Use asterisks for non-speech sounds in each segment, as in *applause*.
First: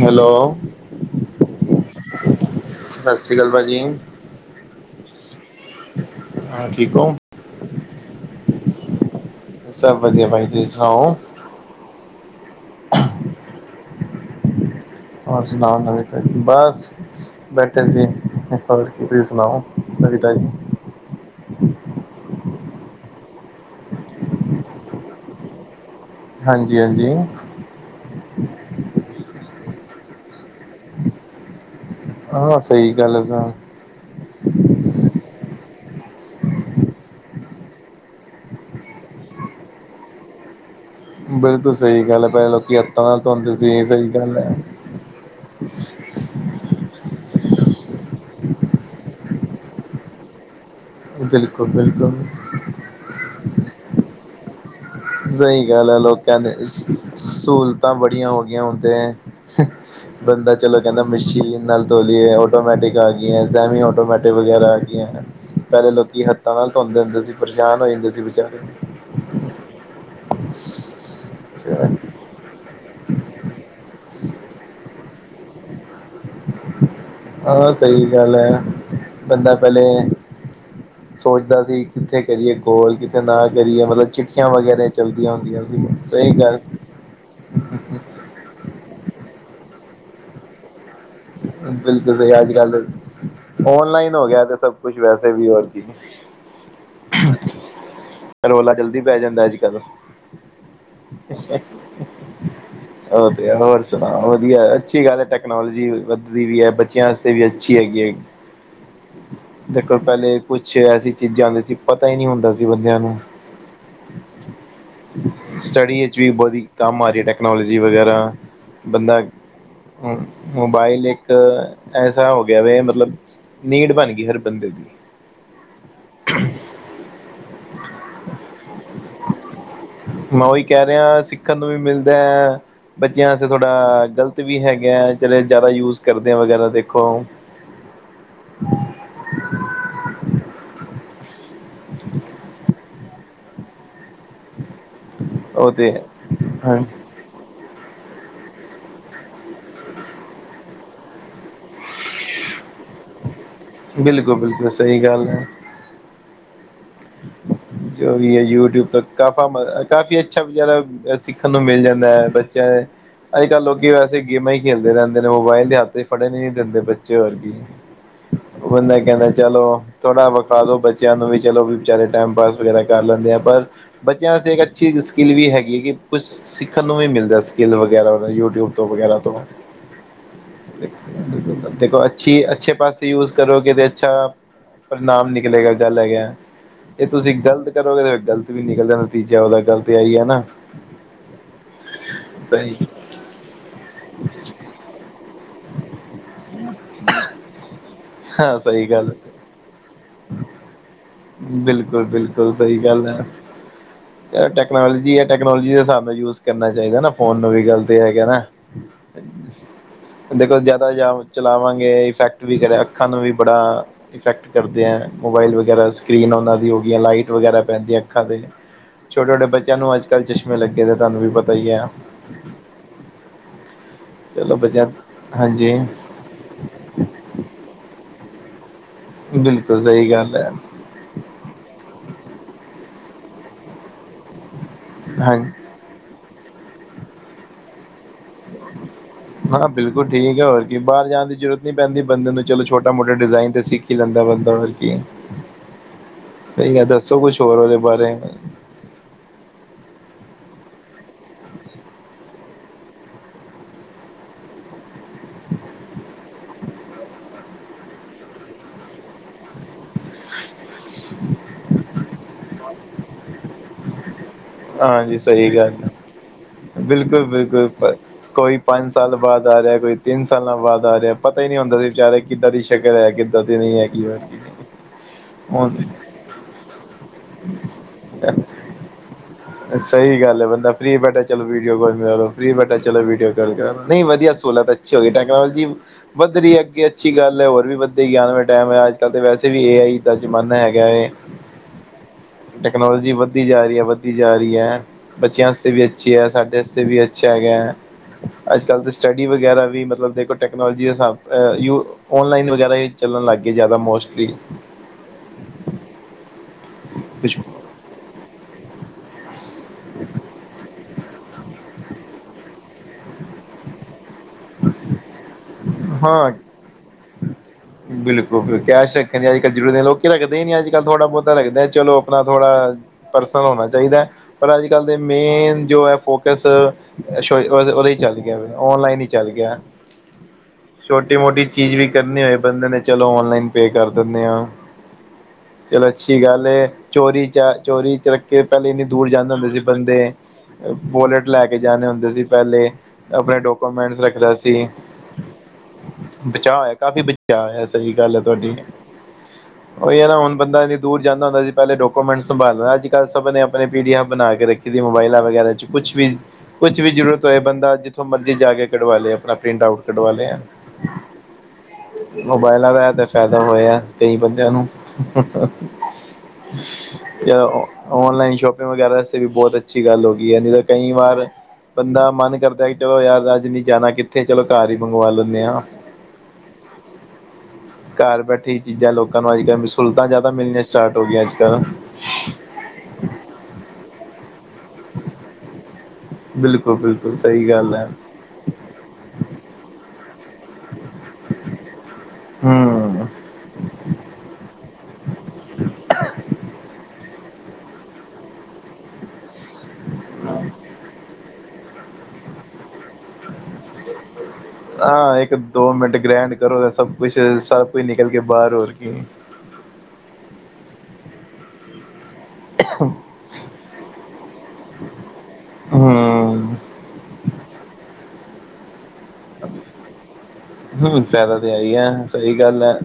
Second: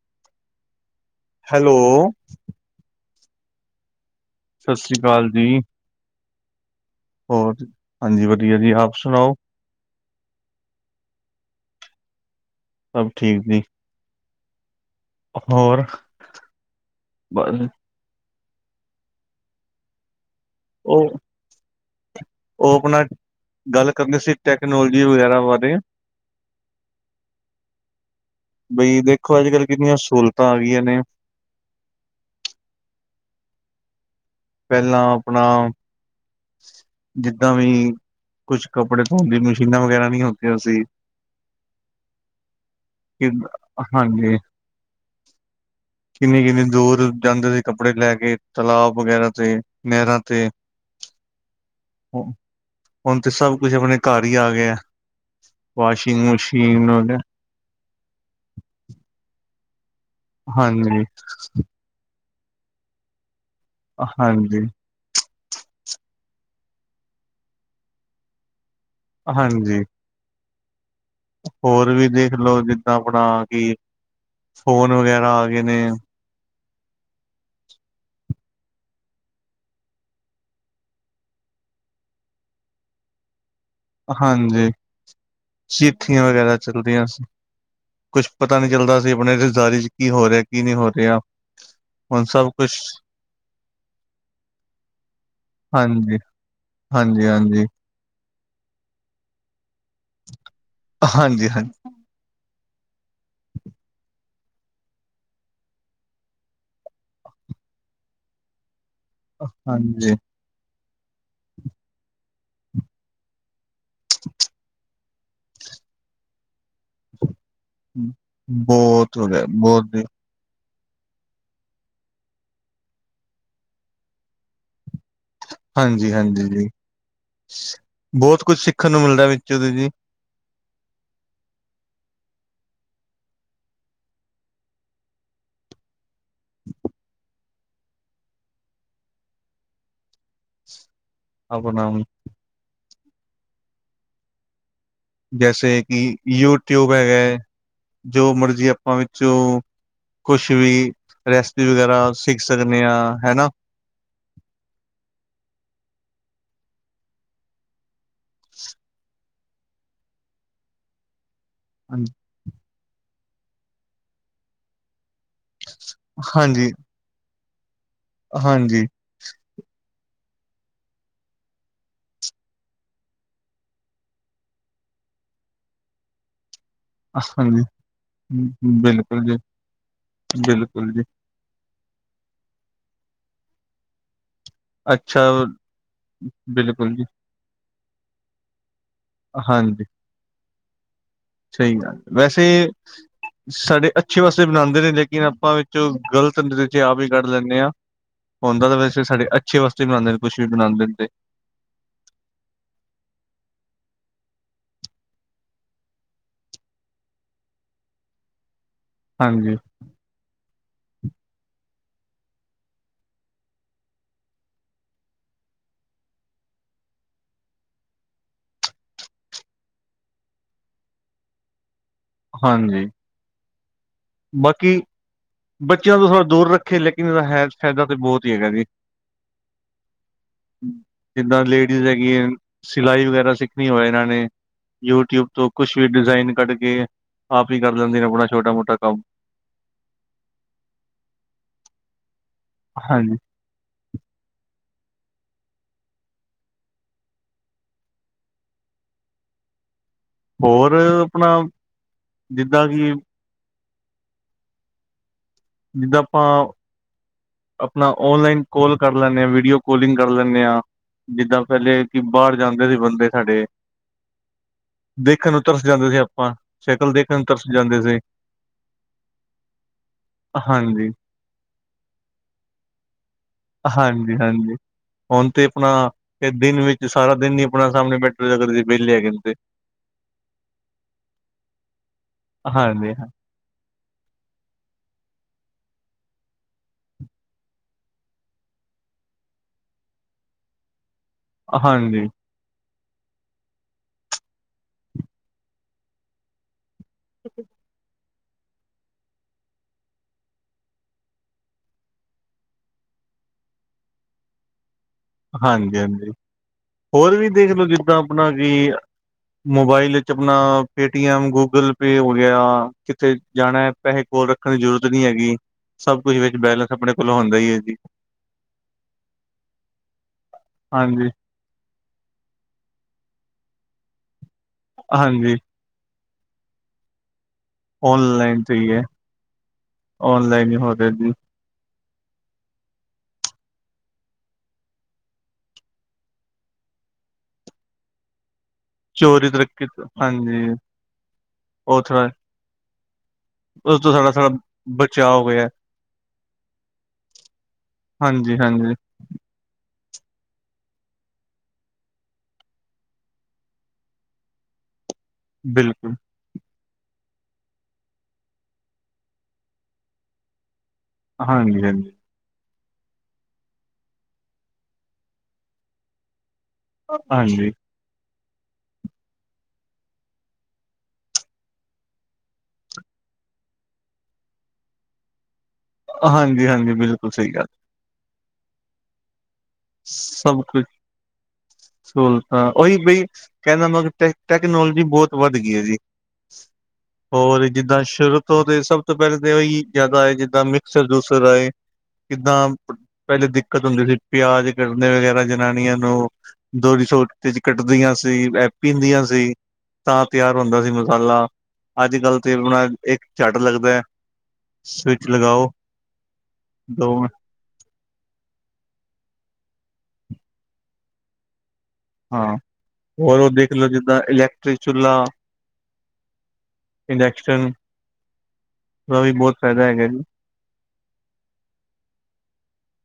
Hello hello? ਸਾਸ੍ਰੀਕਾਲ ਭਾਜੀ। ਸਾਸ੍ਰੀਕਾਲ ਦੀ। ਹਾਂ ਠੀਕ ਓਂ? ਹੋਰ, ਹਾਂਜੀ ਵਦੀਆ ਜੀ ਆਪ ਸੁਣਾਓ? ਸਬ ਵਦੀਆ ਭਾਜੀ ਤੁਸੀ ਸੁਣਾਓ? ਸਬ ਠੀਕ ਦੀ। ਔਰ ਸੁਨਾਓ ਨਵੀ -ਤਾਜੀ? ਬਸ ਬਸ ਬੈਠੇ ਸੀ। ਔਰ ਕੀ ਤੁਸੀ ਸੁਨਾਓ ਨਵੀ ਤਾਜੀ? ਓ ਓ ਆਪਣਾ ਗੱਲ ਕਰਨੀ ਸੀ ਟੈਕਨੋਲੋਜੀ ਵਗੈਰਾ ਬਾਰੇ। ਹਾਂਜੀ -ਹਾਂਜੀ ਬਈ ਦੇਖੋ, ਅੱਜ ਕੱਲ੍ਹ ਕਿੰਨੀਆਂ ਸੂਲਤਾਂ ਆਗੀਆਂ ਨੇ ਹਾਂ ਸਈ ਗੱਲ ਐ ਸ ਪੈਲਾਂ ਆਪਣਾ ਜਿੱਦਾਂ ਵਈਂ ਕੁਛ ਕੱਪੜੇ ਧੋਣ ਦੀ ਮਸ਼ੀਨਾਂ ਵਗੈਰਾ ਨਈ ਹੁੰਦੀਆਂ ਸੀ ਬਿਲਕੁਲ ਸਈ ਗੱਲ ਐ ਪੇਲ ਲੋਕੀ ਹੱਤਾਂ ਨਾਲ ਕਿ ਧੋਂਦੇ ਸੀ ਸਈ ਗੱਲ ਹਾਂਜੀ ਐ। ਕਿੰਨੀ -ਕਿੰਨੀ ਦੂਰ ਜਾਂਦੇ ਸੀ ਕੱਪੜੇ ਲੈ ਕੇ ਤਲਾਅ ਵਗੈਰਾ ਤੇ ਨੈਰਾਂ ਤੇ। ਬਿਲਕੁਲ-ਬਿਲਕੁਲ ਹੁਨ ਤੇ ਸਭ ਕੁਛ ਆਪਣੇ ਘਰ ਈ ਆ ਗਿਆ। ਸਈ ਗੱਲ ਐ ਵਾਸ਼ਿੰਗ ਲੋਕਾ ਦੇ ਮਸ਼ੀਨ ਵਗੈਰਾ। ਸਹੂਲਤਾਂ ਬੜੀਆਂ ਹੋ ਗਈਆਂ ਹੁਨ ਤੇ, ਬੰਦਾ ਚਲੋ ਕੈਂਦਾ ਹਾਂਜੀ ਮਸ਼ੀਨ ਨਾਲ ਧੋ ਲੀਏ ਆਟੋਮੈਟਿਕ ਆ ਗਈਆਂ, ਸੈਮੀ ਆਟੋਮੈਟਿਕ ਹਾਂਜੀ ਵਗੈਰਾ ਪੈਲੇ ਲੋਕੀ ਹੱਥਾਂ ਨਾਲ ਧੋਂਦੇ ਹੂੰਦੇ ਸੀ ਪਰੇਸ਼ਾਨ ਹੋ ਜਾਂਦੇ ਸੀ ਵਿਚਾਰੇ। ਹਾਂਜੀ। *inaudible* ਹੋਰ ਵੀ ਦੇਖਲੋ ਜਿੱਦਾਂ ਆਪਣਾ ਕਿ, ਫੋਨ ਵਗੈਰਾ ਆ ਗਏ ਨੇ ਆ ਸਈ ਗੱਲ ਏ ਬੰਦਾ ਪੈਲੇ ਸੋਚਦਾ ਸੀ ਕਿੱਥੇ ਕਰੀਏ ਕੋਲ ਕਿਥੇ ਨਾ ਕਰੀਏ, ਮਤਲਬ ਚਿੱਠੀਆਂ ਹਾਂਜੀ ਵਗੈਰਾ ਚੱਲਦੀਆਂ ਹੁੰਦੀਆਂ ਸੀ ਸਈ ਗੱਲ। ਕੁੱਛ ਪਤਾ ਨੀ ਚੱਲਦਾ ਸੀ ਆਪਨੇ ਰਿਸ਼ਤੇਦਾਰੀ ਚ ਕੀ ਹੋ ਰਿਆ ਕੀ ਨਈ ਹੋ ਰਿਆ। ਬਿਲਕੁਲ ਸਈ ਅੱਜ ਕੱਲ ਔਨਲਾਈਨ ਹੋ ਗਿਆ ਤੇ ਸਭ ਕੁਛ ਵੈਸੇ ਵੀ ਹੋਰ ਕੀ। ਹਾਂਜੀ ਹਾਂਜੀ- ਹਾਂਜੀ। ਰੋਲਾ ਜਲਦੀ ਪੈ ਜਾਂਦਾ ਅੱਜ- ਕੱਲ। ਹਾਂਜੀ ਹਾਂਜੀ ਉ ਤੇ ਹੈ, ਹੋਰ ਸੁਨਾੳ ਵਧੀਆ ਅੱਛੀ ਗੱਲ ਏ ਟੈਕਨੋਾਲੋਜੀ ਵੱਧਦੀ ਵੀ ਏ, ਬੱਚਿਆਂ ਵਾਸਤੇ ਵੀ ਅੱਛੀ ਹੈਗੀ ਏ, ਦੇਖੋ ਹਾਂਜੀ ਪੈਲੇ ਕੁਛ ਐਸੀ ਚੀਜ਼ਾਂ ਵੀ ਸੀ ਪਤਾ ਈ ਨੀ ਹੁੰਦਾ ਸੀ ਬੰਦਿਆਂ ਨੂੰ। ਸਟੱਡੀ ਵਿਚ ਵੀ ਬੜੀ ਕੰਮ ਆ ਰੀ ਐ ਟੈਕਨੋਲੋ ਜੀ ਵਗੈਰਾ, ਬਹੁਤ ਬੰਦਾ ਹੋ ਗਿਆ ਬਹੁਤ ਮੋਬਾਇਲ ਏਕ ਐਸਾ ਹੋ ਗਿਆ ਵੇ, ਮਤਲਬ ਨੀਡ ਬਾਨ ਗਈ ਹਰ ਬੰਦੇ ਦੀ। ਹਾਂਜੀ ਜੀ- ਹਾਂਜੀ ਜੀ। ਬੋਤ ਕੁਛ ਸਿੱਖਣ ਨੂੰ ਮਿਲਦਾ ਵਿੱਚੋ ਓਦੇ ਜੀ। ਮੈਂ ਉਈ ਕੈ ਰਿਅ। ਆ ਸਿੱਖਣ ਨੂੰ ਵੀ ਮਿਲਦੈ ਬੱਚਿਆਂ ਵਾਸਤੇ ਥੋੜ੍ਹਾ ਗ਼ਲਤ ਵੀ ਹੈਗੈ ਜੇੜੇ ਜਾਦਾ ਯੂਜ ਕਰਦੇ ਆ ਵਗੈਰਾ ਦੇਖੋ। ਅਪਣਾ- ਅਪ ਉਹ ਜੈਸੇ ਤੇ ਕਿ ਹਾਂ ਯੂਟਿਊਬ ਹੈਗੈ, ਜੋ ਮਰਜ਼ੀ ਆਪਾਂ ਵਿੱਚੋਂ ਕੁਛ ਵੀ ਰੈਸਪੀ ਵਗੈਰਾ ਸਿੱਖ ਸਕਨੇ ਹਾਂ ਹੈਨਾ। ਬਿਲਕੁਲ- ਬਿਲਕੁਲ ਸਈ ਗੱਲ ਐ। ਜੋ ਵੀ ਏ ਯੂਟਿਊਬ ਤ ਕਾਫਾ ਮ ਕਾਫੀ ਅੱਛਾ ਸਿੱਖਨ ਨੂੰ ਮਿਲ ਜਾਂਦੈ ਬੱਚਿਆ, ਅੱਜ ਕੱਲ੍ਹ ਲੋਕੀ ਵੈਸੇ ਗੇਮਾਂ ਈ ਖੇਲਦੇ ਰੈਂਦੇ ਨੇ ਮੋਬਾਇਲ ਤੇ ਹੱਥ ਚ ਫੜਨ ਈ ਨੀ ਹਾਂਜੀ, ਦਿੰਦੇ ਬੱਚੇ ਹੋਰਕੀ। ਹਾਂਜੀ, ਬੰਦਾ ਕੈਂਦਾ ਚਲੋ ਥੋੜਾ ਵਿਖਾਲੋ ਬੱਚਿਆਂ ਨੂੰ ਵੀ ਚਲੋ ਵੀ ਵਿਚਾਰੇ ਟਾਈਮ ਪਾਸ ਵਗੈਰਾ ਕਰ ਲੈਂਦੇ ਆ ਪਰ ਬੱਚਿਆਂ ਵਾਸਤੇ ਇੱਕ ਅੱਛੀ ਸਕਿੱਲ ਵੀ ਹੈਗੀ ਏ ਕਿ ਕੁਛ ਸਿੱਖਨ ਨੂੰ ਵੀ ਮਿਲਦਾ ਹਾਂਜੀ। ਸਕਿੱਲ ਵਗੈਰਾ ਯੂਟਿਊਬ ਤੋਂ ਵਗੈਰਾ ਬਿਲਕੁਲ ਜੀ, ਤੋਂ। ਬਿਲਕੁਲ ਜੀ, ਦੇਖੋ ਅੱਛੀ ਅੱਛੇ ਪਾਸੇ ਯੂਜ ਕਰੋਗੇ ਤੇ ਅੱਛਾ ਪਰ ਅੱਛਾ ਨਾਮ ਨਿਕਲੇਗਾ ਗੱਲ ਹੈਗਾ। ਬਿਲਕੁਲ ਜੀ। ਇਹ ਤੁਸੀਂ ਗ਼ਲਤ ਕਰੋਗੇ ਤੇ ਫੇਰ ਗ਼ਲਤ ਵੀ ਨਿਕਲਦਾ ਨਤੀਜਾ ਉਦਾ ਗਲ ਤੇ ਆ ਈ ਏ ਨਾ। ਸਈ ਗੱਲ ਏ ਵੈਸੇ ਸਹੀ ਸਾਡੇ ਅੱਛੇ ਵਾਸਤੇ ਬਨਾਦੇ ਨੇ ਲੇਕਿਨ ਆਪਾਂ ਵਿੱਚੋ ਗ਼ਲਤ ਨਤੀਜੇ ਆਪ ਹੀ ਕੱਢ ਲੈਂਨੇ ਆ। ਹਾਂ ਹੁੰਦਾ ਤਾਂ ਸਹੀ ਵੈਸੇ ਗੱਲ ਸਾਡੇ ਅੱਛੇ ਵਾਸਤੇ ਵੀ ਬਨਾਦੇ ਨੇ ਕੁੱਛ ਵੀ ਬਨਾਦੇ ਨੇ ਤੇ। ਬਿਲਕੁਲ -ਬਿਲਕੁਲ ਸਈ ਗੱਲ ਐ। ਟੈਕਨੋਲੋਜੀ ਏ ਟੈਕਨੋਲੋਜੀ ਦੇ ਹਿਸਾਬ ਨਾਲ ਯੂਜ ਕਰਨਾ ਚਾਈਦਾ ਨਾ ਫੋਨ ਨੂੰ ਵੀ ਗਲ ਤੇ ਐ ਹੈਗਾ ਨਾ। ਹਾਂਜੀ। ਦੇਖੋ ਜ਼ਿਆਦਾ *unintelligible* ਚਲਾਵਾਂਗੇ ਇਫੈਕਟ ਵੀ ਕਰੇ ਅੱਖਾਂ ਨੂੰ ਵੀ ਬੜਾ ਇਫੈਕਟ ਕਰਦੇ ਹੈ ਮੋਬਾਈਲ ਵਗੈਰਾ ਸਕਰੀਨ ਉਹਨਾਂ ਦੀ ਹੋ ਗਈ ਲਾਈਟ ਵਗੈਰਾ ਪੈਂਦੀ ਹੈ ਅੱਖਾਂ ਤੇ ਛੋਟੇ ਛੋਟੇ ਬੱਚਿਆਂ ਨੂੰ ਅੱਜ ਕੱਲ ਚਸ਼ਮੇ ਲੱਗੇ ਨੇ ਤੁਹਾਨੂੰ ਵੀ ਪਤਾ ਹੀ ਹੈ ਹਾਂਜੀ ਚਲੋ ਬਾਕੀ ਬੱਚਿਆਂ ਹਾਂਜੀ ਬੱਚਿਆਂ ਤੋਂ ਥੋੜ੍ਹਾ ਦੂਰ ਰੱਖੇ ਲੇਕਿਨ ਇਹਦਾ ਹੈ ਫਾਇਦਾ ਤੇ ਬਹੁਤ ਹੀ ਹੈਗਾ ਜੀ ਬਿਲਕੁਲ ਸਹੀ ਗੱਲ ਹੈ ਜਿੱਦਾਂ ਲੇਡੀਜ਼ ਹੈਗੀ ਹੈ ਸਿਲਾਈ ਵਗੈਰਾ ਸਿੱਖਣੀ ਹੋਵੇ ਇਹਨਾਂ ਨੇ ਯੂਟਿਊਬ ਤੋਂ ਹਾਂਜੀ ਕੁੱਛ ਵੀ ਡਿਜ਼ਾਇਨ ਕੱਢ ਕੇ ਆਪ ਹੀ ਕਰ ਲੈਂਦੇ ਨੇ ਆਪਣਾ ਛੋਟਾ ਮੋਟਾ ਕੰਮ। ਹਾਂ ਬਿਲਕੁਲ ਠੀਕ ਹੈ ਹੋਰ ਕੀ ਬਾਹਰ ਜਾਣ ਦੀ ਜੁਰਤ ਨਹੀਂ ਪੈਂਦੀ ਬੰਦੇ ਨੂੰ ਚਲੋ ਛੋਟਾ ਮੋਟਾ ਹਾਂਜੀ ਡਿਜਾਇਨ ਤੇ ਸਿੱਖ ਕੀ ਲੰਦਾ ਬੰਦਾ ਹੋਰ ਕੀ ਸਹੀ ਗਲ ਦੱਸੋ ਕੁੱਛ ਹੋਰ ਉਹਦੇ ਬਾਰੇ ਹੋਰ ਆਪਣਾ ਜਿੱਦਾਂ ਕਿ ਜਿੱਦਾਂ ਆਪਾਂ ਅਪਣਾ ਓਨਲਾਈਨ ਕੋਲ ਕਰ ਲੈਂਣੇ ਹਾਂ ਵੀਡੀਓ ਕੋਲਿੰਗ ਕਰ ਲੈਂਣੇ ਆਂ ਜਿੱਦਾਂ ਪਹਿਲੇ ਕਿ ਬਾਹਰ ਜਾਂਦੇ ਸੀ ਬੰਦੇ ਸਾਡੇ ਹਾਂਜੀ ਦੇਖਣ ਨੂੰ ਸਹੀ ਤਰਸ ਗੱਲ ਹੈ, ਜਾਂਦੇ ਸੀ ਆਪਾਂ ਸ਼ਕਲ ਦੇਖਣ ਬਿਲਕੁਲ ਨੂੰ ਤਰਸ ਜਾਂਦੇ ਬਿਲਕੁਲ ਸੀ ਕੋਈ ਪੰਜ ਸਾਲ ਬਾਅਦ ਆ ਰਿਹਾ ਕੋਈ ਤਿੰਨ ਸਾਲਾਂ ਬਾਅਦ ਹਾਂਜੀ ਆ ਰਿਹਾ ਪਤਾ ਹੀ ਨਹੀਂ ਹੁੰਦਾ ਸੀ ਵਿਚਾਰੇ ਕਿੱਦਾਂ ਦੀ ਸ਼ਕਲ ਹੈ ਕਿੱਦਾਂ ਦੀ ਨਹੀਂ ਹੈ ਕੀ ਹੋਇਆ ਹਾਂਜੀ ਕੀ ਨਹੀਂ ਫੇ ਦਿਨ ਵਿੱਚ ਸਾਰਾ ਦਿਨ ਨੀ ਆਪਣਾ ਸਾਹਮਣੇ ਬੇਠੈ *unintelligible* ਜੇ ਵੇਲੇ ਹੈਗੇ ਨ ਤੇ ਸਹੀ ਗੱਲ ਹੈ ਬੰਦਾ ਫਰੀ ਬੈਠਾ ਚਲੋ ਵੀਡੀਓ ਕੋਲ ਮਿਲਾ ਲੋ ਫਰੀ ਬੈਠਾ ਹਾਂਜੀ ਚਲੋ ਹਾਂਜੀ ਵੀਡੀਓ ਗੱਲ ਕਰ ਲਾਂ ਨਹੀਂ ਵਧੀਆ ਸਹੂਲਤ ਅੱਛੀ ਹੋ ਗਈ ਟੈਕਨੋਲੋਜੀ ਵੱਧ ਰਹੀ ਹੈ ਅੱਗੇ ਅੱਛੀ ਗੱਲ ਹੈ ਹੋਰ ਵੀ ਵੱਧੇਗੀ ਆਣ ਆਲੇ ਟਾਈਮ ਹੈ ਅੱਜ ਕੱਲ ਤੇ ਵੈਸੇ ਵੀ ਏ ਆਈ ਦਾ ਜ਼ਮਾਨਾ ਹੈਗਾ ਹੈ ਹਾਂਜੀ ਟੈਕਨੋਲੋਜੀ ਵੱਧਦੀ ਜਾ ਰਹੀ ਹੈ ਵੱਧਦੀ ਜਾ ਰਹੀ ਹੈ ਬੱਚਿਆਂ ਵਸਤੇ ਵੀ ਅੱਛੀ ਹੈ ਸਾਡੇ ਵਸ ਤੇ ਵੀ ਅੱਛਾ ਹੈਗੈ ਅੱਜ ਕੱਲ ਤੇ ਸਟੱਡੀ ਵਗੈਰਾ ਵੀ ਮਤਲਬ ਦੇਖੋ ਟੈਕਨੋਲਜੀ ਦੇ ਹਿਸਾਬ ਅ ਯੁ ਔਨਲਾਈਨ ਵਗੈਰਾ ਹੀ ਚੱਲਣ ਲੱਗ ਗਏ ਜ਼ਿਆਦਾ ਮੋਸਟਲੀ ਹਾਂਜੀ ਹਾਂਜੀ ਹੋਰ ਵੀ ਕੁਛ ਦੇਖ ਲਓ ਜਿੱਦਾਂ ਆਪਣਾ ਕਿ ਮੋਬਾਈਲ ਇੱਚ ਆਪਣਾ ਪੇਟੀਐਮ ਗੂਗਲ ਪੇ ਹੋ ਗਿਆ ਤੇ ਥੇ ਜਾਣਾ ਪੈਹੇ ਕੋਲ ਰੱਖਣ ਦੀ ਜ਼ਰੂਰਤ ਨੀ ਹੈਗੀ ਸਭ ਕੁੱਛ ਹਾਂ ਵਿੱਚ ਬੈਲੇੈਂਸ ਆਪਣੇ ਕੋਲੋਂ ਹੁੰਦਾ ਹੀ ਹੈ ਜੀ ਬਿਲਕੁਲ ਕੈਸ਼ ਰੱਖਣ ਦੀ ਅਜ ਕੱਲ ਜ਼ਰੂਰੀ ਲੋਕੀ ਰਖਦੇ ਨੀ ਅਜੱਕਲ ਥੋੜ੍ਹਾ ਹਾਂਜੀ ਬਹੁਤ ਲੱਗਦਾ ਚਲੋ ਆਪਣਾ ਥੋੜ੍ਹਾ ਪਰਸਨਲ ਹੋਣਾ ਚਾਹੀਦਾ ਹੈ ਪਰ ਏਹੋ ਜਈ ਕੱਲ ਦੇ ਹਾਂਜੀ ਮੇਨ ਜੋ ਹੈ ਫੋਕ ਕਸ *unintelligible* ਉਹਦਾ ਹੀ ਚੱਲ ਗਿਆ ਔਨਲਾਈਨ ਤੇ ਹੈ। ਔਨਲਾਈਨ ਹੀ ਚੱਲ ਗਿਆ ਔਨਲਾਈਨ ਹੀ ਹੋ ਰਿਹਾ ਜੀ ਛੋਟੀ ਮੋ ਮੋਟੀ ਚੀਜ਼ ਵੀ ਕਰਨੀ ਹੋਏ ਬੰਦੇ ਨੇ ਚਲੋ ਔਨਲਾਈਨ ਪੇ ਕਰ ਦੇਣੇ ਆਂ ਚਲੋ ਅੱਛੀ ਗੱਲ ਹੈ ਚੋਰੀ ਚ ਚੋਰੀ ਚ ਕਿ ਪਹਿਲੇ ਇੰਨੀ ਦੂਰ ਚੋਰੀ ਜਾਂਦੇ ਹੁੰਦੇ ਸੀ ਤਰੱਕੀ ਬੰਦੇ ਹਾਂਜੀ ਵੋਲਟ ਲੈ ਕੇ ਉਹ ਜਾਣੇ ਥੋੜਾ ਹੁੰਦੇ ਸੀ ਪਹਿਲੇ ਆਪਣੇ ਉਸ ਤੋਂ ਡੋਕੂਮੈਂਟਸ ਸਾਡਾ ਸਾ ਬਚਾਅ ਹੋਇਆ ਬਚਾਅ ਹੋਇਆ ਕਾਫ਼ੀ ਬਚਾਅ ਹੋਇਆ ਸਹੀ ਗੱਲ ਹੈ ਹਾਂਜੀ ਤੁਹਾਡੀ ਹਾਂਜੀ *inaudible* ਉਹੀ ਹੈ ਨਾ ਹੁਣ ਬੰਦਾ ਇੰਨੀ ਦੂਰ ਜਾਂਦਾ ਹੁੰਦਾ ਸੀ ਪਹਿਲੇ ਡੋਕੂਮੈਂਟ ਸੰਭਾਲੈਂਣਾ ਅੱਜ ਕੱਲ ਸਭ ਨੇ ਆਪਣੇ ਪੀ ਡੀ ਐਫ ਬਣਾ ਕੇ ਰੱਖੀ ਕੀ ਦੀ ਮੋਬਾਇਲਾਂ ਵਗੈਰਾ ਚ ਕੁੱਛ ਬਿਲਕੁਲ ਵੀ ਕੁੱਛ ਵੀ ਜਰੂਰਤ ਹੋਏ ਬੰਦਾ ਜਿੱਥੋਂ ਮਰਜ਼ੀ ਜਾ ਕੇ ਕਢਵਾ ਲੇ ਆਪਣਾ ਪ੍ਰਿੰਟ ਆਊਟ ਕਢਵਾ ਲੇ ਹਾਂਜੀ ਹਾਂਜੀ ਮੋਬਾਇਲਾਂ ਦਾ ਐ ਤੇ ਫ਼ਾਇਦਾ ਹੋਇਆ ਕਈ ਬੰਦਿਆਂ ਨੂੰ ਹਾਂਜੀ *unintelligible* ਔਨਲਾਈਨ ਸ਼ੋਪਿੰਗ ਵਗੈਰਾ ਵਾਸਤੇ ਵੀ ਬੋਤ ਅੱਛੀ ਗੱਲ ਹੋ ਗਈ ਹੈ ਨਹੀਂ-ਤੇ ਕਈ ਵਾਰ ਬੰਦਾ ਮਨ ਕਰਦਾ ਕਿ ਚਲੋ ਯਾਰ ਅੱਜ ਨੀ ਜਾਣਾ ਕਿੱਥੇ ਚਲੋ ਘਰ ਹੀ ਮੰਗਵਾ ਲੈਂਨੇ ਆ ਹਾਂਜੀ ਹਾਂਜੀ ਬਿਲਕੁਲ ਸਹੀ ਗੱਲ ਘਰ ਬੈਠੇ ਹੀ ਚੀਜ਼ਾਂ ਲੋਕਾਂ ਨੂੰ ਅੱਜ ਕੱਲ ਮਿ ਸਭ ਕੁਛ ਸੂਲ ਤਾਂ ਉਹੀ ਬਈ ਕਹਿੰਨ ਦਾ ਮਤਲ ਟੈ ਟੈਕਨੋਲੋਜੀ ਬੋਤ ਵੱਧ ਗਈ ਹੈ ਜੀ ਬਿਲਕੁਲ ਬਿਲਕੁਲ ਹੋਰ ਸਹੀ ਗੱਲ ਜਿੱਦਾਂ ਹੈ ਸ਼ੁਰੂ ਤੋਂ ਤੇ ਸਭ ਸਭ ਤੋਂ ਪਹਿਲਾਂ ਤਾਂ ਉਹੀ ਜੈਦਾ ਆਏ ਜਿੱਦਾਂ ਮਿਕਸਰ ਜੂਸਰ ਆਏ ਕਿਦਾ ਹਮ ਪਹਿਲੇ ਦਿੱਕਤ ਹੁੰਦੀ ਸੀ ਪਿਆਜ ਕਟਨੇ ਵਗੈਰਾ ਜਨਾਨੀਆਂ ਨੂੰ ਦੋਰੀ ਸੋ ਵਿਚ ਕੱਟਦੀਆਂ ਸੀ ਇਹ ਪੀਂਦੀਆਂ ਸੀ ਤਾਂ ਤਿਆਰ ਹੁੰਦਾ ਸੀ ਮਤ ਮਸਾਲਾ ਅੱਜ ਕੱਲ ਤੇ ਆਪਣਾ ਇੱਕ ਝੱਟ ਲੱਗਦਾ ਹੈ ਸਵਿਚ ਆ ਇੱਕ ਲਗਾਓ ਦੋ ਮਿੰਟ ਗ੍ਰੈਂਡ ਕਰੋ ਤੇ ਸਭ ਦੋ ਮਿੰਟ ਕੁਸ਼ ਸ ਕੋਈ ਨਿਕਲ ਕੇ ਬਾਹਰ ਹੋਰ ਕੀ ਹਾਂ ਹੋਰ ਉਹ ਦੇਖਲੋ ਜਿੱਦਾਂ ਇਲੈਕਟ੍ਰਿਕ ਚੁੱਲਾ ਹਮ ਇੰਡਸ਼ਕਨ ਦਾ ਵੀ ਬੋਤ ਫੈਦਾ ਹੈਗਾ ਜੀ ਹੁ ਫੈਦਾ ਤੇ ਹੈ ਈ ਏ ਸਹੀ ਗੱਲ ਹੈ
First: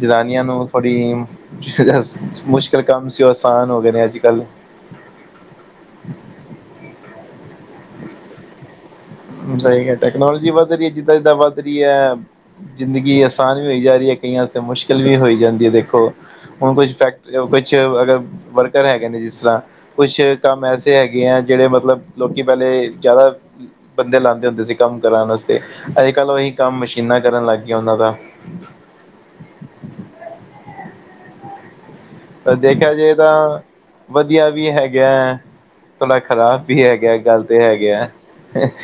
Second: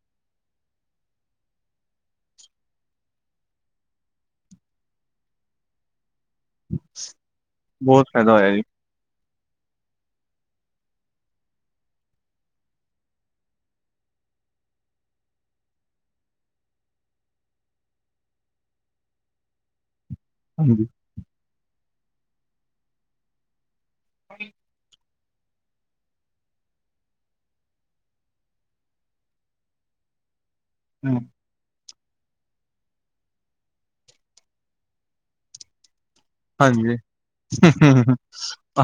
ਜਨਾਨੀਆਂ ਨੂੰ ਥੋੜ੍ਹੀ ਮੁਸ਼ਕਲ ਕੰਮ ਸੀ ਉਹ ਅਸਾਨ ਹੋ ਗਏ ਨੇ ਅੱਜ ਕੱਲ ਬੋਤ ਫੈ਼ਦਾ ਹੋਇਆ ਜੀ ਸਹੀ ਗੱਲ ਟੈਕਨੋਲੋਜੀ ਵੱਧ ਰਹੀ ਹੈ ਜਿੱਦਾਂ ਜਿੱਦਾਂ ਵੱਧ ਰਈ ਐ ਜ਼ਿੰਦਗੀ ਅਸਾਨ ਵੀ ਹੋਈ ਜਾ ਰਹੀ ਹੈ ਕਈਆਂ ਆਸਤੇ ਮੁਸ਼ਕਿਲ ਵੀ ਹੋਈ ਜਾਂਦੀ ਹੈ ਦੇਖੋ ਹੁਣ ਕੁਛ ਫੈਕਟ਼ ਵਿੱਚ ਅਗਰ ਵਰਕਰ ਹੈਗੇ ਨੇ ਜਿਸ ਤਰ੍ਹਾਂ ਕੁਸ਼ ਕੰਮ ਹਾਂਜੀ ਐਸੇ ਹੈਗੇ ਐ ਜਿਹੜੇ ਮਤਲਬ ਲੋਕੀ ਪਹਿਲੇ ਜੈਦਾ ਬੰਦੇ ਲਾਂਦੇ ਹੁੰਦੇ ਸੀ ਕੰਮ ਕਰਾਣ ਆਸਤੇ ਅੱਜ ਕੱਲ੍ਹ ਉਹੀ ਕੰਮ ਮਸ਼ੀਨਾਂ ਕਰਨ ਲੱਗ ਗਈਆਂ ਉਹਨਾਂ ਦਾ। ਹੂੰ ਦੇਖਿਆ ਜਾਏ ਤਾਂ ਵਧੀਆ ਵੀ ਹੈਗਾ। ਥੋੜ੍ਹਾ ਖਰਾਬ ਵੀ ਹਾਂਜੀ ਹੈਗਾ ਗਲਤ ਹੈਗੇ ਆ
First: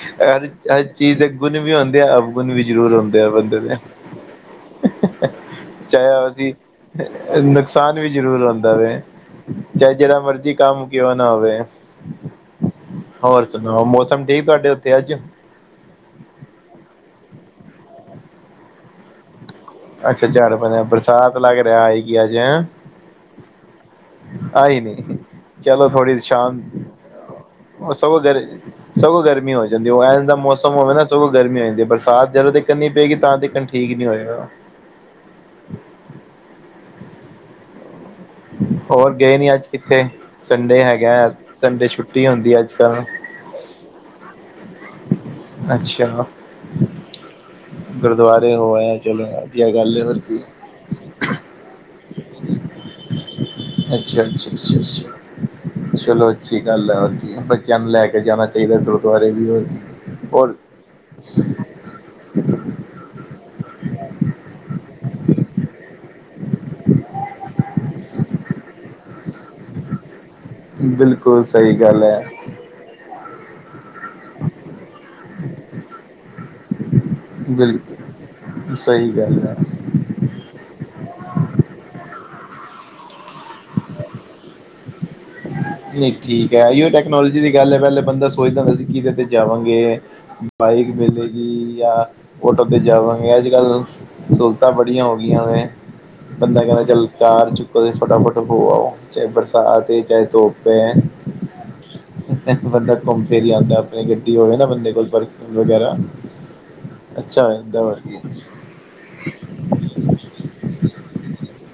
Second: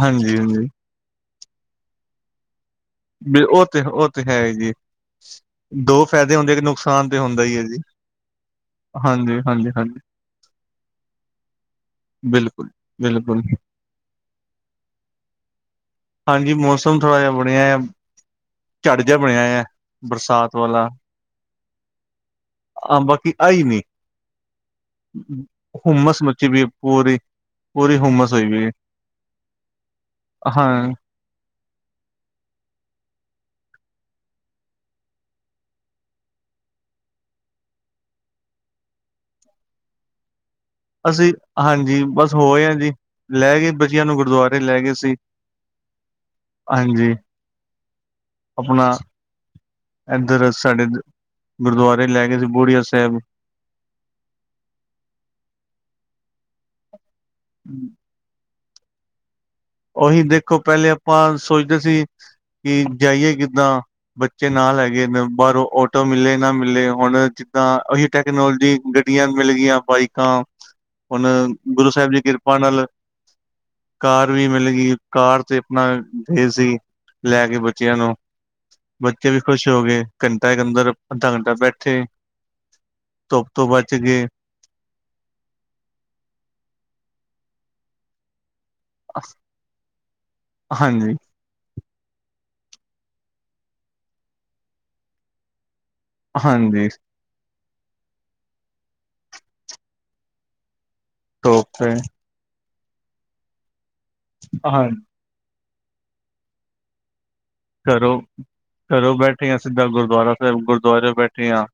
ਹਾਂਜੀ ਹਾਂਜੀ ਅ ਚੀਜ਼ ਦੇ ਗੁਨ ਵੀ ਹੁੰਦੇ ਆ ਅਵਗੁਨ ਵੀ ਜ਼ਰੂਰ ਹੁੰਦ ਹੁੰਦੇ ਉਹ ਵੀ ਆ ਤੇ ਉਹ ਤੇ ਹੈ ਜੀ ਬੰਦੇ ਦੇ, ਦੋ ਚਾਹੇ ਫਾਇਦੇ ਅਸੀਂ ਹੁੰਦੇ ਕਿ ਨੁਕਸਾਨ ਤੇ ਹੁੰਦਾ ਹੀ ਹੈ ਜੀ ਨੁਕਸਾਨ *unintelligible* ਵੀ ਜ਼ਰੂਰ ਹੁੰਦਾ ਵੇ, ਹਾਂਜੀ ਹਾਂਜੀ ਚਾਹੇ ਹਾਂਜੀ ਜੈਹੜਾ ਮਰਜ਼ੀ ਕੰਮ ਕਿਉਂ ਨਾ ਹੋਵੇ। ਬਿਲਕੁਲ ਬਿਲਕੁਲ ਹੋਰ ਸੁਣਾਓ ਮੌਸਮ ਠੀਕ ਤੁਹਾਡੇ ਉੱਥੇ ਅੱਜ? ਹਾਂਜੀ ਮੌਸਮ ਥੋੜ੍ਹਾ ਜਿਹਾ ਬਣਿਆ ਝੜ ਜਿਹਾ ਬਣਿਆ ਐ। ਅੱਛਾ ਝੜ ਬਣਿਆ ਬਰਸਾਤ ਲੱਗ ਰਿਹਾ ਆਏਗੀ ਅੱਜ ਐ। ਹਾਂ ਬਾਕੀ ਆਈ ਨੀ। ਆਈ ਨੀ ਚੱਲੋ ਥੋੜੀ ਹੁੰਮਸ ਸ਼ਾ ਮੱਚੀ ਵੀ ਪੂਰੀ ਉਹ ਪੂਰੀ ਸਗੋਂ ਹੁੰਮਸ ਗਰ ਹੋਈ ਵੀ ਸਗੋਂ ਗਰਮੀ ਹੋ ਜਾਂਦੀ ਉਹ ਐਵ ਦਾ ਮੌਸਮ ਹਾਂ ਹੋਵੇ ਨਾ ਸਗੋਂ ਗਰਮੀਂ ਹੋ ਜਾਂਦੀ ਏ ਬਰਸਾਤ ਜਦੋਂ ਤੀਕਨ ਨੀ ਪਏਗੀ ਤਾਂ ਤੀਕਨ ਠੀਕ ਈ ਨੀ ਹੋਏਗਾ। ਹੋਰ ਗਏ ਨੀ ਅੱਜ ਕਿੱਥੇ ਸੰਡੇ ਹੈਗਾ ਅਸੀਂ ਸੰਡੇ ਹਾਂਜੀ ਛੁੱਟੀ ਬਸ ਹੁੰਦੀ ਹੋਏ ਅੱਜ ਆ ਜੀ ਕੱਲ? ਲੈ ਗਏ ਬੱਚੇਆਂ ਨੂੰ ਗੁਰਦੁਆਰੇ ਲੈ ਗਏ ਸੀ। ਅੱਛਾ ਹਾਂਜੀ ਗੁਰਦੁਆਰੇ ਹੋ ਆਪਣਾ ਆਏ ਚਲੋ ਵਧੀਆ ਗੱਲ ਏ ਹੋਰ ਕੀ। ਸਾਡੇ ਇੱਧ ਗੁਰੂਦੁਆਰੇ ਲੈ ਗਏ ਸੀ ਬੋੜੀਆ ਸਾਹਿਬ। ਅੱਛਾ ਅੱਛਾ ਅੱਛਾ ਅੱਛਾ ਚਲੋ ਅੱਛੀ ਗੱਲ ਐ ਹੋਰ ਕੀ ਬੱਚਿਆਂ ਨੂੰ ਲੈ ਲੈ ਕੇ ਜਾਨਾ ਚਾਹੀਦਾ ਗੁਰਦੁਆਰੇ ਵੀ ਹੋਰ ਕੀ। ਉਹੀ ਦੇਖੋ ਪਹਿਲੇ ਆਪਾਂ ਸੋਚਦੇ ਸੀ ਕਿ ਜਾਈਏ ਕਿੱਦਾਂ। ਬੱਚੇ ਨਾਲ ਹੈਗੇ ਨੇ ਬਾਹਰੋਂ ਆਟੋ ਮਿਲੇ ਨਾ ਮਿਲੇ ਹੁਣ ਜਿੱਦਾਂ ਉਹੀ ਟੈਕਨੋਲੋਜੀ ਗੱਡੀਆਂ ਮਿਲ ਗਈਆਂ ਬਾਈਕਾਂ, ਹੁਣ ਬਿਲਕੁਲ ਸਹੀ ਗੁਰੂ ਗੱਲ ਸਾਹਿਬ ਹੈ ਦੀ ਕਿਰਪਾ ਨਾਲ ਕਾਰ ਵੀ ਮਿਲਗੀ ਕਾਰ ਤੇ ਆਪਣਾ ਗਏ ਸੀ ਲੈ ਕੇ ਬੱਚਿਆਂ ਬਿਲਕੁਲ ਨੂੰ, ਸਹੀ ਬੱਚੇ ਗੱਲ ਵੀ ਹੈ ਖ਼ੁਸ਼ ਹੋ ਗਏ। ਘੰਟਾ ਇੱਕ ਅੰਦਰ ਅੱਧਾ ਘੰਟਾ ਬੈਠੇ, ਧੁੱਪ ਤੋਂ ਬਚ ਗਏ। ਨਹੀਂ ਠੀਕ ਐ, ਓਹੀਓ ਟੈਕਨੋਲੋਜੀ ਦੀ ਗੱਲ ਐ ਪਹਿਲੇ ਬੰਦਾ ਸੋਚਦਾ ਹੁੰਦਾ ਸੀ ਜਿਹਦੇ ਤੇ ਜਾਵਾਂਗੇ, ਬਾਈਕ ਹਾਂਜੀ ਵੇਲੇ ਜਾਂ ਓਟੋ ਤੇ ਜਾਂਵਾਂਗੇ ਅੱਜ ਕੱਲ ਸਹੂਲਤਾਂ ਬੜੀਆਂ ਹੋ ਗਈਆਂ ਨੇ। ਬੰਦਾ ਕਹਿੰਦਾ ਹਾਂਜੀ ਚੱਲ ਕਾਰ ਚੁੱਕੋ ਤੇ ਫਟਾਫਟ ਹੋ ਆਓ, ਚਾਹੇ ਬਰਸਾਤ ਏ ਚਾਹੇ ਧੁੱਪ ਧੁੱਪ ਐ। ਧੁੱਪ ਐ। ਬੰਦਾ ਘੁੰਮ ਫਿਰ ਆਂਦਾ ਆਪਣੀ ਗੱਡੀ ਹੋਵੇ ਨਾ ਹਾਂ ਬੰਦੇ ਕੋਲ ਬਸ ਵਗੈਰਾ ਅੱਛਾ ਐ। ਘਰੋਂ-ਘਰੋਂ ਬੈਠੇ ਆ ਸਿੱਧਾ ਗੁਰਦੁਆਰਾ ਸਾਹਿਬ, ਗੁਰਦੁਆਰੇਓ ਬੈਠੇ ਆ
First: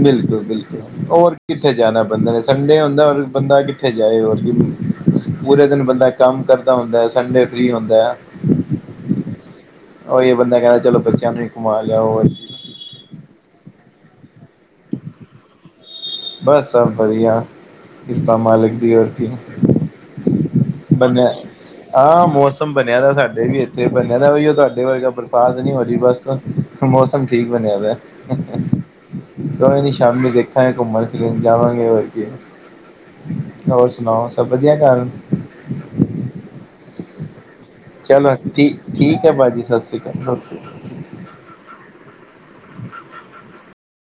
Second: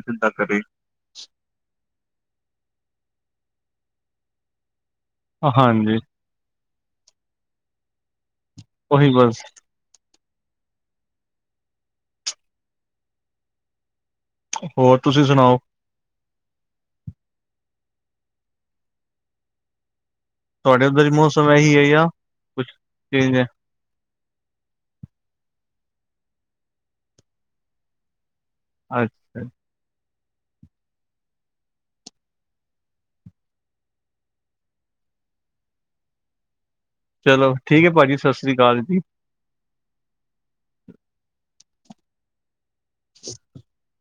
ਬਿਲਕੁਲ, ਬਿਲਕੁਲ। ਹੋਰ ਕਿੱਥੇ ਜਾਣਾ ਬੰਦਾ ਨੇ, ਸੰਡੇ ਹੁੰਦਾ ਹੋਰ ਬੰਦਾ ਕਿੱਥੇ ਜਾਏ ਹੋਰ ਕੀ। ਪੂਰੇ ਦਿਨ ਹਾਂਜੀ ਬੰਦਾ ਕੰਮ ਕਰਦਾ ਹੁੰਦਾ, ਸੰਡੇ ਫ੍ਰੀ ਹੁੰਦਾ ਆ। ਉਹੀ ਬਸ। ਉਹੀ ਇਹ ਬੰਦਾ ਕਹਿੰਦਾ ਚਲੋ ਬੱਚਿਆਂ ਨੂੰ ਘੁੰਮਾ ਲਿਆਉ। ਹੋਰ ਤੁਸੀਂ ਸੁਣਾਓ? ਬਸ ਸਭ ਵਧੀਆ ਕਿਰਪਾ ਮਾਲਿਕ ਦੀ ਹੋਰ ਕੀ। ਤੁਹਾਡੇ ਉੱਧਰ ਬਣੀਆ, ਮੌਸਮ ਇਹੀ ਹੈ ਜਾਂ ਹਾਂ ਕੁਛ ਮੌਸਮ ਬਣਿਆ ਦਾ ਚੇਂਜ ਹੈ ਸਾਡੇ ਵੀ ਇ ਤੇ ਬੰਨਿਆ ਦਾ ਬਈ ਉਹ ਤੁਹਾਡੇ ਵਰਗਾ। ਬਰਸਾਤ ਨਹੀਂ ਹੋ ਰਹੀ ਬਸ, ਮੌਸਮ ਠੀਕ ਬਣਿਆ ਦਾ। *inaudible* ਅੱਛ ਕੋਈ ਨੀ ਸ਼ਾਮੀ ਦੇਖਾਂਗੇ ਘੁੰਮਣ ਜੀਮ ਜਾਵਾਂਗੇ ਹੋਰ ਕੀ। ਹੋਰ ਸੁਣਾਓ ਸਭ ਵਧੀਆ ਘਰ ਚਲੋ ਠੀਕ ਹੈ ਭਾਜੀ ਸਤਿ ਚਲੋ ਸ਼੍ਰੀ ਠੀਕ ਅਕਾਲ ਜੀ। ਠੀਕ ਹੈ ਭਾਜੀ ਸਤਿ ਸ਼ੀ੍ ਅਕਾਲ। ਸਤਿ ਸ਼੍ਰੀ ਅਕਾਲ। ਹ *inaudible* *inaudible*